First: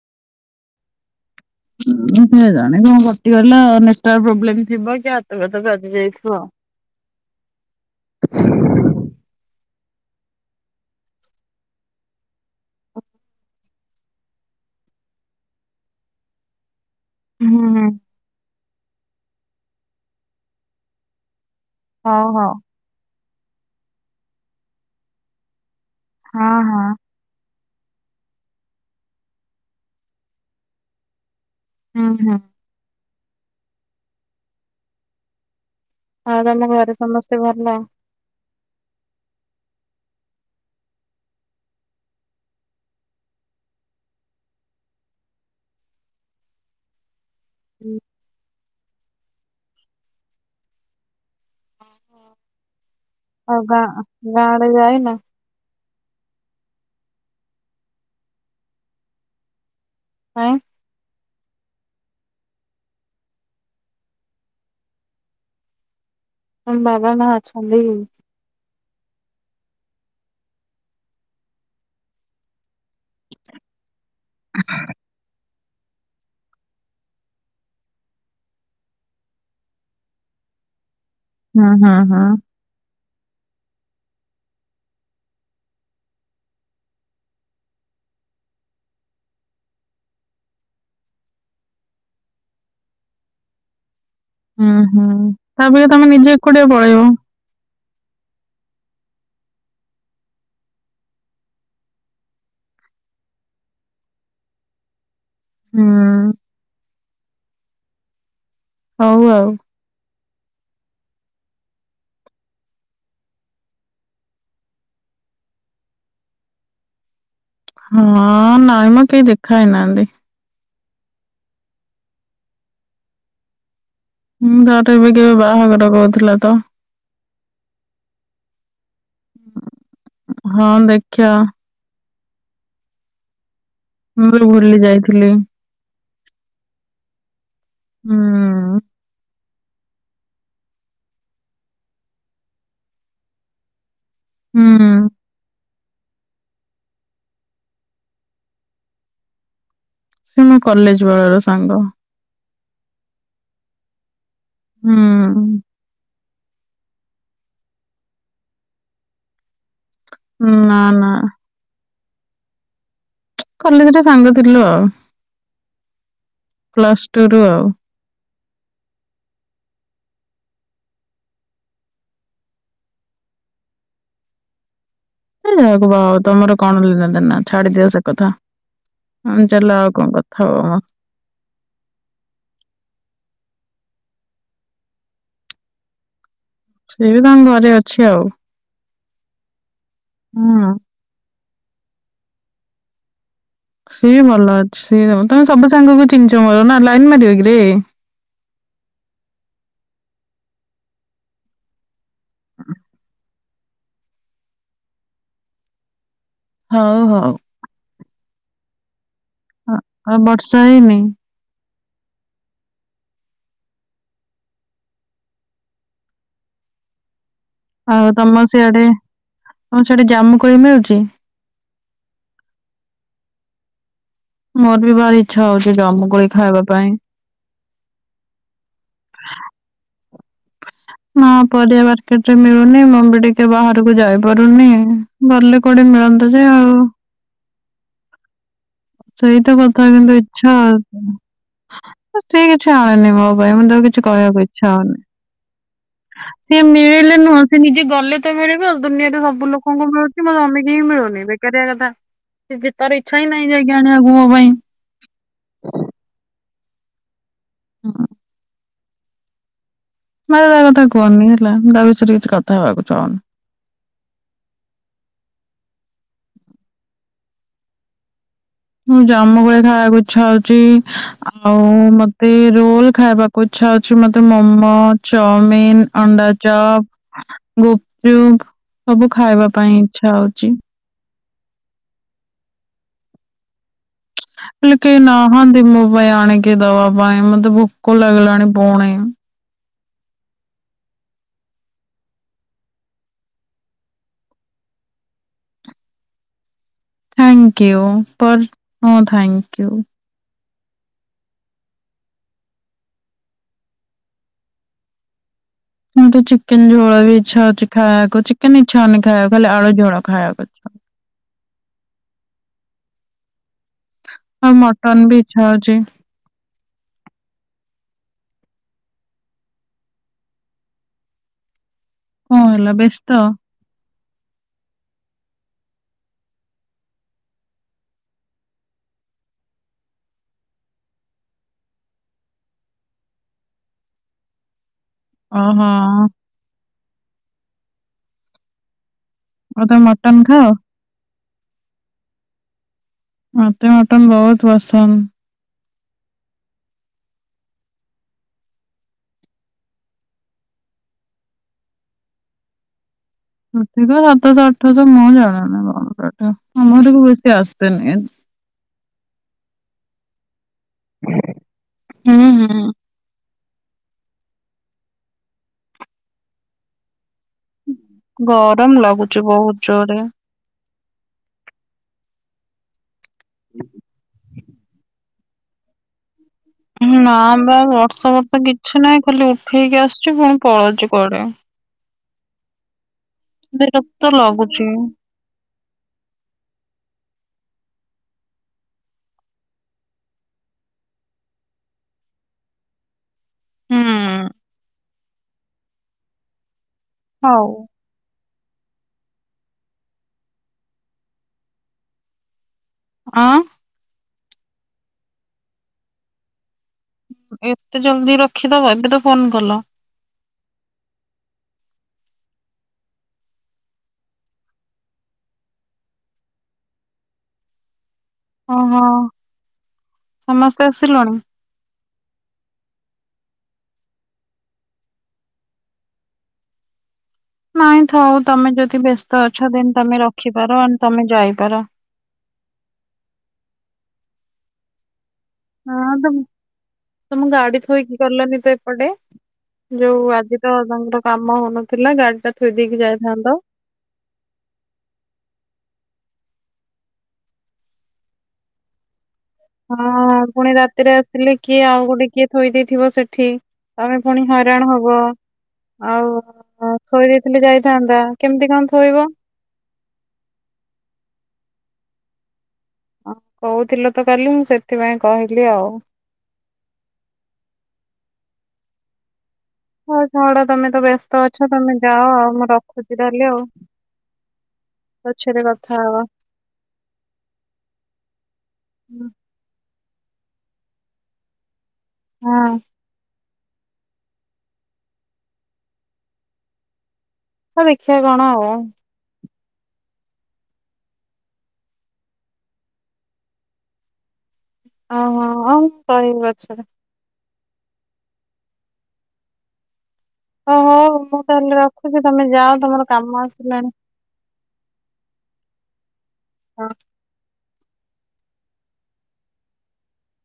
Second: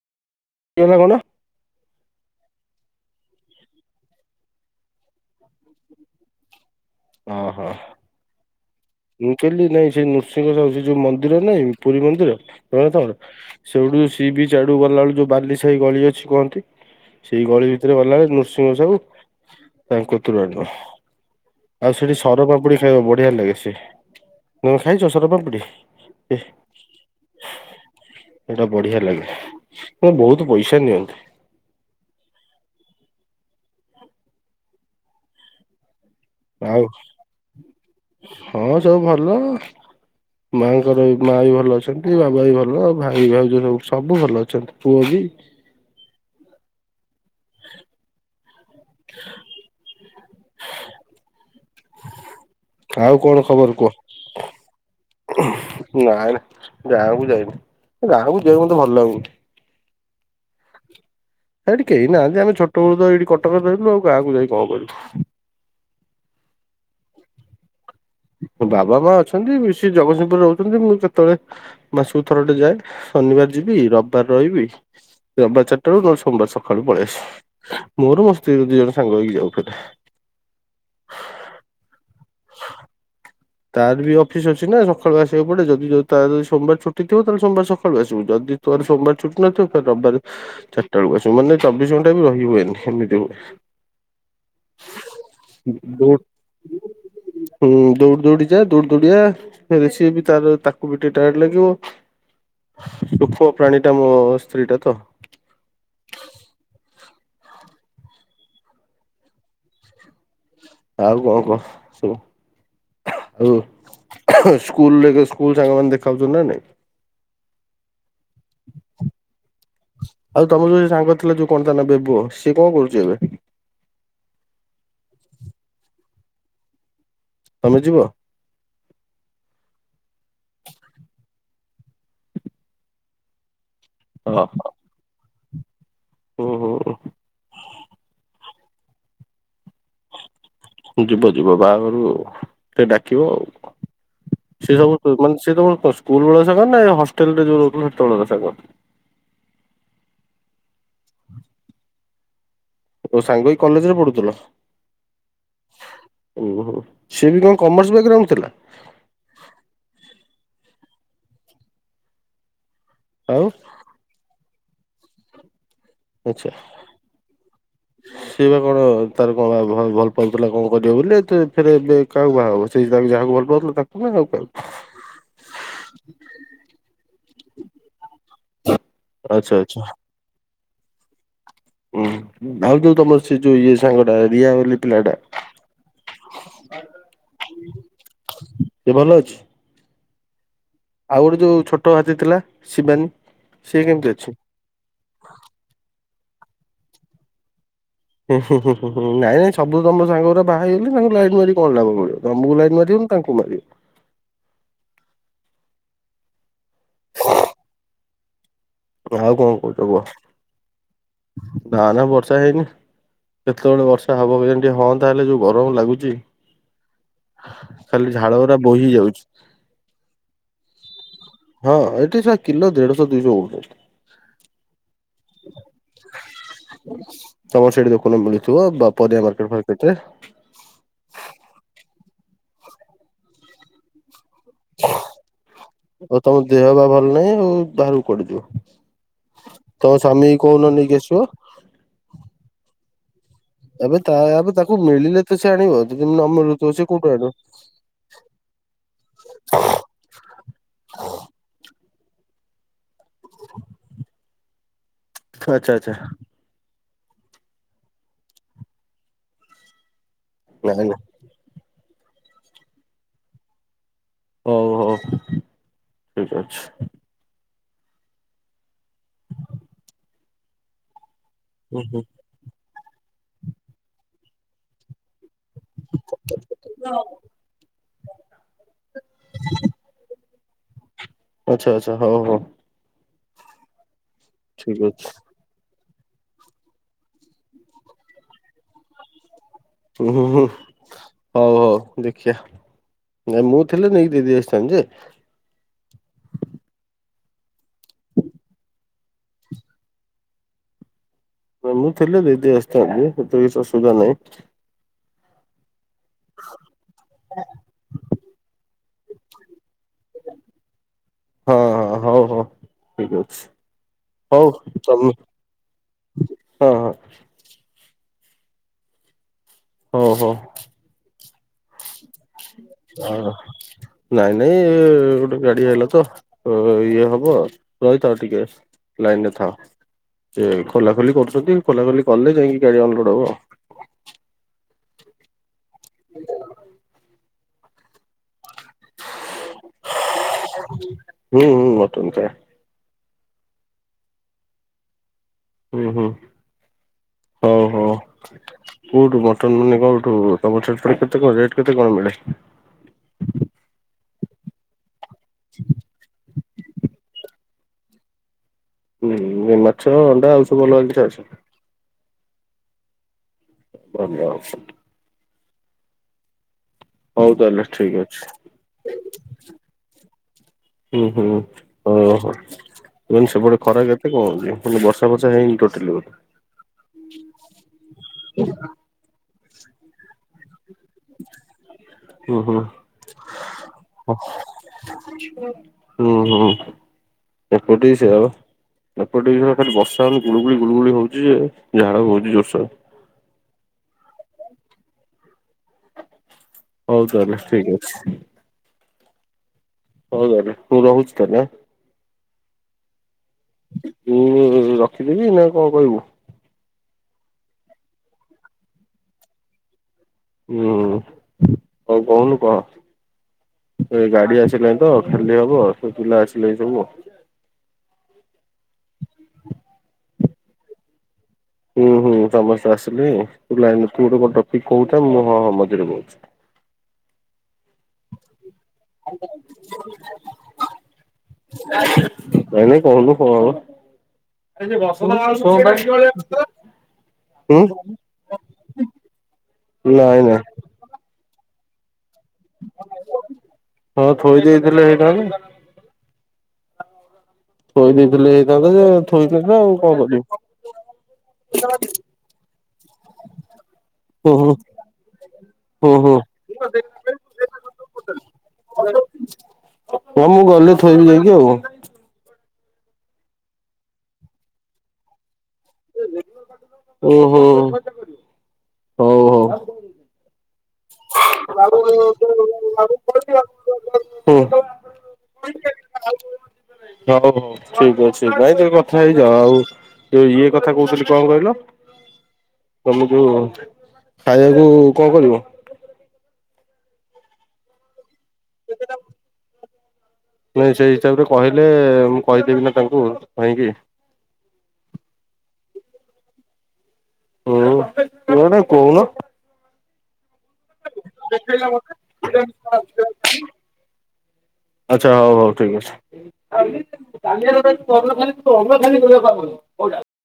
କେ ଲାଗ ନା ମୁଁ କେମିତି ଜାଣିବି କଣ କଟିଗଲା ନେଟୱାର୍ ପ୍ରୋବ୍ଲେମ ଥିବ କି ହାତଘାତ ବାଜି ଯାଇଥିବ ଆଉ ଓ ହୋ ହ [inaudible] ମୁଁ କହିଲି ନାଇଁ ସେ ନୃସିଂହ ସା ସେ ଯୋଉ ମନ୍ଦିର ନାଇଁ ପୁରୀ ମନ୍ଦିରର ସେଇଠୁ ସି ବି ଆଡୁ ଗଲାବେଳ ଯୋଉ ବାଲି ସାହି ଗଳି ଅଛି କହନ୍ତି। ସେଇ ହୁଁ ଗଳି ହୁଁ ଭିତରେ ଗଲାବେଳେ ନୃସିଂହ ସାହୁ ତାଙ୍କ ତୁରଣ ଆଉ ସେଠି ହଉ ହଉ ସରପାମ୍ପୁଡି ଖାଇବ ବଢିଆ ଲାଗେ ସେ ତମେ ଖାଇଛ ସରପାମ୍ପୁଡି? ହଁ ହଁ ଏଇଟା ବଢିଆ ଲାଗେ ବହୁତ ପଇସା ନିଅନ୍ତି। ହଁ ହଁ ହଁ ତମ ଆଉ ଘରେ ସମସ୍ତେ ଭଲ। ହଁ ସବୁ ଭଲ। ମାଆଙ୍କର ମାଆ ବି ଭଲ ଅଛନ୍ତି ବାବା ବି ଭଲ ଭାଇ ଭାଉଜ ସବୁ ସବୁ ଭଲ ଅଛନ୍ତି ପୁଅ ବି ହୁଁ କଣ ଆଉ ଖବର ଗାଁ କୁହ ଗାଁ ଆଡ଼େ ଯାଇ ନା। ନାଇଁ ନା ଗାଁକୁ ଯାଇନି ଗାଁକୁ ଯିବାକୁ ମୋତେ ଭଲ ଲାଗୁନି। କାଇଁ। ସେଇଠି କେହି ନାହାନ୍ତି ଆମେ ଛୋଟ ବେଳୁ ତ ଏଇଠି କଟକରେ ରହିଲୁ ଆଉ ଗାଁକୁ ଯାଇ କଣ କରିବୁ। ତମ ବାବା ମା ଅଛନ୍ତି। ହଁ ବାବା ମା ଅଛନ୍ତି ସେ ଜଗତସିଂହପୁରରେ ରହୁଛନ୍ତି ମୁଁ କେତେବେଳେ ମାସକୁ ଥର ଟେ ଯାଏ ଶନିବାର ଯିବି ରବିବାର ରହିବି ରବିବାର ଚାରିଟାରୁ ନ ହେଲେ ସୋମବାର ସକାଳୁ ପଳେଇ ଆସିବୁ ମୋର ମୋ ସ୍ତ୍ରୀ ଦି ଜଣ ସାଙ୍ଗ ହେଇକି ଯାଉ ହ ହ ହ। ତାର ବି ଅଫିସ ଅଛି ନା ସକାଳୁ ଆସିବାକୁ ପଡ଼େ ଯଦି ତାର ଯଦି ସୋମବାର ଛୁଟି ଥିବ ତାହେଲେ ସୋମବାର ସକାଳୁ ଆସିବ ଯଦି ତୋରା ସୋମବାର ଛୁଟି ନଥିବ ରବିବାର ଚାଟା ବେଳକୁ ଆସୀମ ମାନେ ଚବିଶ ଘଣ୍ଟା ବି ରହି ହୁଏନି ଏମିତି ହୁଏ। ହୁଁ ହୁଁ ତାପରେ ଦୌ ତମେ ନିଜେ ଏକୁଟିଆ ପଳେଇବ। ହୁଁ ଦୌଡ଼ି ଦୌଡ଼ି ଯା ଦୌଡ଼ି ଦୌଡ଼ି ଆ ସିଏ ବି ତ ତାକୁ ବି ଟିକେ ଟାଏଡ୍ ଲାଗିବ। ଦୁଖ ପ୍ରାଣୀ ଟା ମୋ ସ୍ତ୍ରୀ ଟା ତ ହୁଁ। ହଉ ଆଉ। ଆଉ କଣ କଣ ସବୁ? ଆଉ ସ୍କୁଲ ସ୍କୁଲ ସାଙ୍ଗ ମାନ ଦେଖାହଉଛନ୍ତି ନା ନାଇଁ? ହଁ ନାଇଁ ମ କେହି ଦେଖା ହଉ ନାହାନ୍ତି। ଆଉ ତମ ଯୋଉ ସାଙ୍ଗ ଥିଲା ଯୋଉ କଣ ଟା [unintelligible] ସିଏ କଣ କରୁଛି ଏବେ? ମୁଁ ତ ଏବେ କେବେ ବାହାଘର କହୁଥିଲା ତ। ତମେ ଯିବ। ହଁ ଦେଖିବା। ମୁଁ ବି ଭୁଲି ଯାଇଥିଲି ହୁଁ ହୁଁ। ଯିବ ଯିବ ବାହାଘରକୁ ଆଉ ଡାକିବ ଆଉ। ସେ ହୁଁ ସବୁ ମାନେ ତମ ସ୍କୁଲ ବେଳର ସାଙ୍ଗ ନା ହଷ୍ଟେଲ ରେ ଯୋଉ ରହୁଥିଲା ସେତେ ବେଳର ସାଙ୍ଗ। ସେ ମୋ କଲେଜ ବେଳ ର ସାଙ୍ଗ ଓ ସାଙ୍ଗ ହେଇକି କଲେଜ ରେ ପଢୁଥିଲ। ହୁଁ। ଓହୋ ସିଏ ବି କଣ କମର୍ସ ବେଗ୍ରାଉଣ୍ଡ ଥିଲା। ହଁ ନା ନା। ଆଉ। କଲେଜ ରେ ସାଙ୍ଗ ଥିଲୁ ଆଉ ଆଚ୍ଛା। ପ୍ଲସ ଟୁ ରୁ ଆଉ। ସେଏ ବା କଣ ତାର କଣ ଭଲ ପାଉଥିଲା କଣ କରିବ ବୋଲି ଫେରେ ଏବେ କାହାକୁ ବାହା ହେବ ସେ ତାକୁ ଯାହାକୁ ଭଲ ପାଉଥିଲା ତାକୁ ହଉ [unintelligible] ଯାହାକୁ ବାଉ ତମର କଣ ଲେନା ଦେନା ଛାଡ଼ି ଦିଅ ସେ କଥା ହ ଆଚ୍ଛା ଚାଲ ଆଚ୍ଛା ଆଉ କଣ କଥା। ଥାଉ। ହୁଁ ଆଉ ଯୋଉ ତମର ସେ ଯୋଉ ଇଏ ସାଙ୍ଗଟା ରିଆ ବୋଲି ପିଲା ଟା ସେ ବି ତାଙ୍କ ଘରେ ଅଛି ଆଉ। ସେ ଭଲ ଅଛି? ହୁଁ ଆଉ ଗୋଟେ ଯୋଉଁ ଛୋଟ ହାତୀ ଥିଲା ଶିବାନୀ। ସିଏ ବି ଭଲ ଅଛି ସିଏ ତମେ ସବୁ ସାଙ୍ଗକୁ ଚିହ୍ନିଛ ମୋର ନା ଲାଇନ ମାରିବ କିରେ। ହୁଁ ନାଇଁ ନାଇଁ ସବୁ ତମ ସାଙ୍ଗର ବାହା ହେଇଗଲେ ତାଙ୍କୁ ଲାଇନ ମାରି କଣ ଲାଭ ପଡ଼ିବ। ତମକୁ ଲାଇନ୍ ମାରିବି ନା ତାଙ୍କୁ ମାରିବି। ହଉ ହଉ। ଆଉ କଣ କହୁଛ ଆଉ ବର୍ଷା ହେଇନି କୁହ ନା ନା ବର୍ଷା ହେଇନି। କେତେବେଳେ ବର୍ଷା ହବ ବୁଲେ ଯେମିତି ହଅନ୍ତା ହେଲେ ଯଉ ଗରମ ଲାଗୁଚି। ଖାଲି ଝାଳ ଗୁରା ବହି ଯାଉଛି। ହଁ ସେଠି ଜାମୁ କୁଳି ମିଳୁଛି? ହଁ ଏଠି ସ କିଲୋ ଦେଢଶ ଦିଇଶ ହଉଚି। ମର ବି ଭାରି ଇଚ୍ଛା ହଉଛି ଜମୁକୋଳି ଖାଇବା ପାଇଁ। ତମର ସେଠି ଦେଖୁନ ମିଳୁଥିବ ବା ପରିବା ମାର୍କେଟ ଫାର୍କେଟ ରେ। ହଁ ପରିବା ମାର୍କେଟ ରେ ମିଳୁନି ମୁଁ ବି ଟିକେ ବାହାରକୁ ଯାଇ ପାରୁନି ଭଲ କୁଆଡେ ଆଉ ତମ ମିଳନ୍ତା ଯେ ଦେହ ଆଉ। ବା ଭଲ ନାଇଁ ବାହାରକୁ କୁଆଡେ ଯିବ। ସେଇ ତ କଥା ତମ କିନ୍ତୁ ସ୍ଵାମୀ କି ଇଚ୍ଛା କହୁନ ନେଇକି ଆସିବ [unintelligible] କିଛି ଏବେ ତା କହିବାକୁ ଏବେ ତାକୁ ଇଚ୍ଛା ହଉନି ମିଳିଲେ ତ ସେ ଆଣିବ ଯଦି ନ ସିଏ ମିଳୁଥିବ ସେ କୋଉଠୁ ମିଳିଲେ ଆଣିବ। ନୁହଁ ସେ ନିଜେ ଗଲେ ମତେ ମିଳିବ ଆଉ ଦୁନିଆରେ ସବୁ ଲୋକଙ୍କୁ ମିଳୁଛି ମ ସ୍ୱାମୀଙ୍କି ହିଁ ମିଳୁନି ବେକାରିଆ କଥା। ଇଜି ତାରେ ଇଛା ହିଁ ନାହିଁ। ଯାଇକି [unintelligible] ପାଇଁ। ଆଛା, ଆଛା। ହଁ। ମତେ ତା ହଉ କଥା କୁହନି ହେଲା। ତା ବିଷୟରେ କିଛି କଥା ହବାକୁ ଚାହୁନି। ହୋଉ ହୋଉ ଠିକ୍ ଅଛି। ମୁଁ ଜାମୁ କୋଳି ଖାଇବାକୁ ଇଛା ହେଉଛି। ଆଉ ହୁଁ ହୁଁ ମତେ ଏମିତି ରୋଲ୍ ଖାଇବାକୁ ଇଚ୍ଛା ଅଛି ମତେ ମମୋ ଚାଉମିନ୍, ଅଣ୍ଡା ଚପ୍ ଗୁପ୍ ଚୁପ୍ ସବୁ ଖାଇବା ପାଇଁ ଇଛା ହଉଚି। ଆଛା, ଆଛା। ହଉ, ହଉ। ହେଲେ ଠିକ କେହି ଅଛି ନାହାନ୍ତିି ମୋ ପାଇଁ ଆଣିକି ଦବା ପାଇଁ। ମତେ ଭୋକ ଲାଗିଲାଣି ପୁଣି। ହୁଁ, ହୁଁ, ହୁଁ। ହଉ, ହଉ ଦେଖିବା। ନାଇଁ ମୁଁ ଥିଲେ ନେଇକି ଦେଇ ଦେଇ ଆସିଥାନ୍ତି ଯେ ଥାଙ୍କିୟୁ ପର୍ ନୋ ଥ୍ୟାଙ୍କିୟୁ। ମୁଁ ଥିଲେ ଦେଇ ଦେଇ ଆସିଥାନ୍ତି। ସେଥିରେ କିଛି ଅସୁବିଧା ନାହିଁ। କିନ୍ତୁ ଚିକେନ୍ ଝୋଳ ବି ଇଛା ହଉଛି ଖାଇବାକୁ। ଚିକେନ୍ ନମସ୍ତେ ଇଛା ହଉନି ଖାଇବାକୁ ଖାଲି ଆଳୁଝୋଳ ଖାଇବାକୁ ଇଛା ହଁ, ହଁ ହଉ, ହଉ ଠିକ୍ ଅଛି। ଇଚ୍ଛା। ହଉ ଆଉ ମଟନ ତମେ ବି ଇଚ୍ଛା ହଉଛି ହଁ, ହଁ। ହଉ, ହଉ। କଣ ହେଲା ଆ ବ୍ୟସ୍ତ ନାଇଁ ନାଇଁ, ଗୋଟେ ଗାଡି ଆଇଲା ତ ଇଏ ହବ ରହିଥାଓ ଟିକେ। ଲାଇନ୍ ରେ ଥାଓ। ସେ ଖୋଲା ଖୋଲି କରୁଛନ୍ତି ଖୋଲା ଖୋଲି କଲେ ଯାଇକି ଗାଡି ଅନଲୋଡ ହବ ଆଉ। ଓହୋ। ଆଉ ତମେ ମଟନ ଖାଅ? ହୁଁ ହୁଁ, ମଟନ ଖାଏ। ମତେ ମଟନ୍ ବୋହୁତ୍ ପସନ୍ଦ। ଉଁ ହୁଁ। ହଉ, ହଉ। କୋଉଠୁ ମଟନ ମାନେ କୋଉଠୁ? ତମର ସେଠି ପୁଣି କେତେ କଣ ରେଟ୍ କଣ ମିଳେ? ଏଠି ତ ସାତଶ, ଆଠଶ ମୁଁ ଜାଣେନି [unintelligible] ଆମର ବି ବେଶୀ ଆସେନି। ହୁଁ ଏ ମାଛ, ଅଣ୍ଡା ଆଉ ସବୁ ଅଲଗା ଜିନଷ ଆଣୁଛନ୍ତି। ହୁଁ, ହୁଁ। [unintelligible] ହଉ ତାହେଲେ ଠିକ ଅଛି ଗରମ ଲାଗୁଚି ବୋହୁତ୍ ଜୋରେ। ହୁଁ, ହୁଁ ହଉ ହ ଏଇନେ ସେପଟେ ଖରା କେତେ କଣ ହଉଛି? ମାନେ ବର୍ଷା ବର୍ଷା ଫର୍ଷା ହେଇନି ଟୋଟାଲି ବଧେ? ନା ବା ବର୍ଷା ଫର୍ଶା କିଛି ନାହିଁ ଖାଲି ଉଠେଇକି ଆସିଛି ପୁଣି ପଳଉଛି କୁଆଡେ? ଉଁ ହୁଁ। ବିରକ୍ତ ଲାଗୁଛି। ହୁଁ, ହୁଁ। ଏପଟେ ବି ସେଇଆ ବା। ଏପଟେ ବି ଖାଲି ବର୍ଷା ହେଉନି ଗୁଳୁଗୁଳି, ଗୁଳୁଗୁଳି ହଉଛି ଯେ ଝାଳ ହଉଛି ଜୋରସେ। ହୁଁ। ହୋଉ ତାହଲେ ହଉ ଠିକ୍ ଅଛି। ହୋଉ ତାହେଲେ ମୁଁ ରହୁଛି ତା ହେଲେ? ଅଁ ମୁଁ ରଖିଦେବି ନା କଣ କହିବୁ? ଏତେ ଜଲ୍ଦି ରଖିଦବ ଏବେ ତ ଫୋନ କଲ? ହୁଁ ଆଉ କହୁନୁ କହ? ଏଇ ଗାଡି ଆସିଲାଣିି ତ ଖାଲି ହବ ସେ ପିଲା ଆସିଲେଣି ସବୁ। ହଁ ହଁ ସମସ୍ତେ ଆସିଲଣି? ହୁଁ, ହୁଁ। ସମସ୍ତେ ଆସିଲେ ତୁ ଲାଇନରେ ତୁ ଗୋଟେ କଣ ଟପିକ୍ କହୁଥା, ମୁଁ ହଁ ହଁ ମଝିରେ କହୁଛି। ନାଇଁ, ଥାଉ ତମେ ଯଦି ବ୍ୟସ୍ତ ଅଛ ଦେନ୍ ତମେ ରଖିପାର, ଆଣ୍ଡ୍ ତମେ ଯାଇପାର? ନାଇଁ ନାଇଁ କହୁନୁ କଣ ହବ? [inaudible] ହଁ ତମ ତମ ଗାଡି ଥୋଇକି ଗଲନି ତ ଏପଟେ? ଯୋଉ ନାଇଁ ଆଜି ତ ତାଙ୍କର କାମ ହଉନଥିଲା, ଗାଡିଟା ଥୋଇ ଦେଇକି ଯାଇଥାନ୍ତ? ହଁ ଥୋଇ ଦେଇଥିଲେ ହେଇଥାନ୍ତା ଶୋଇ ଦେଇଥିଲେ ହେଇଥାନ୍ତା ଯେ ଥୋଇ ଦେଇନ ହଁ, ପୁଣି ରାତିରେ ଆସିଲେ କିଏ ଆଉ ଗୋଟେ କିଏ ଥୋଇ ଦେଇଥିବ ସେଠି। ତମେ ପୁଣି ହୁଁ ହୁଁ ହଇରାଣ ହବ। ହୁଁ ଆଉ ହୁଁ। ଥୋଇ ଦେଇଥିଲି ଯାଇଥାନ୍ତା। କେମତି କଣ ଥୋଇବ? ହଁ, ମୁଁ ଗଲେ ଥୋଇବି ଯାଇଁକି ଆଉ କଣ? କହୁଥିଲ ତ କାଲି, ମୁଁ ସେଥିପାଇଁ କହିଲି ଆଉ। ଉଁ ହୁଁ, ହଉ ହଉ। ହଉ ଛାଡ଼ ତମେ ତ ବ୍ୟସ୍ତ ଅଛ, ତମେ ଯାଅ ଆଉ ମୁଁ ରଖୁଛି ତାହେଲେ ଆଉ। ହୁଁ। ଅଛି ଗୋଟେ କଥା ହବା। ହଉ ହଉ ଠିକ ଅଛି ପାଇଁ ତମେ କଥା ହେଇଯାଅ ଆଉ ଏ ଇଏ କଥା କହୁଥିଲି କଣ କହିଲ? ହଁ ତମକୁ ଖାଇଆକୁ କଣ କରିବ? ଆ ଦେଖିବା କଣ ଆଉ। ନାଇଁ ସେଇ ହିସାବରେ କହିଲେ, ମୁଁ କହିଦେବି ନା ତାଙ୍କୁ କାହିଁକି। ଓହୋ। ହଉ ମୁଁ କହିବି ପଛରେ। ହୁଁ, ତୁ ଏଇଟା କହୁନ। ଓହୋ, ମୁଁ ତାହେଲେ ରଖୁଛି, ତମେ ଯାଅ ତମର କାମ ଆସିଲାଣି। ଆଚ୍ଛା। ହଉ ହଉ ଠିକ୍ ଅଛି। [unintelligible] ପରଦିନ ଖାଲି ତମେ ଖାଲି କହିବ କାମ କରିବ।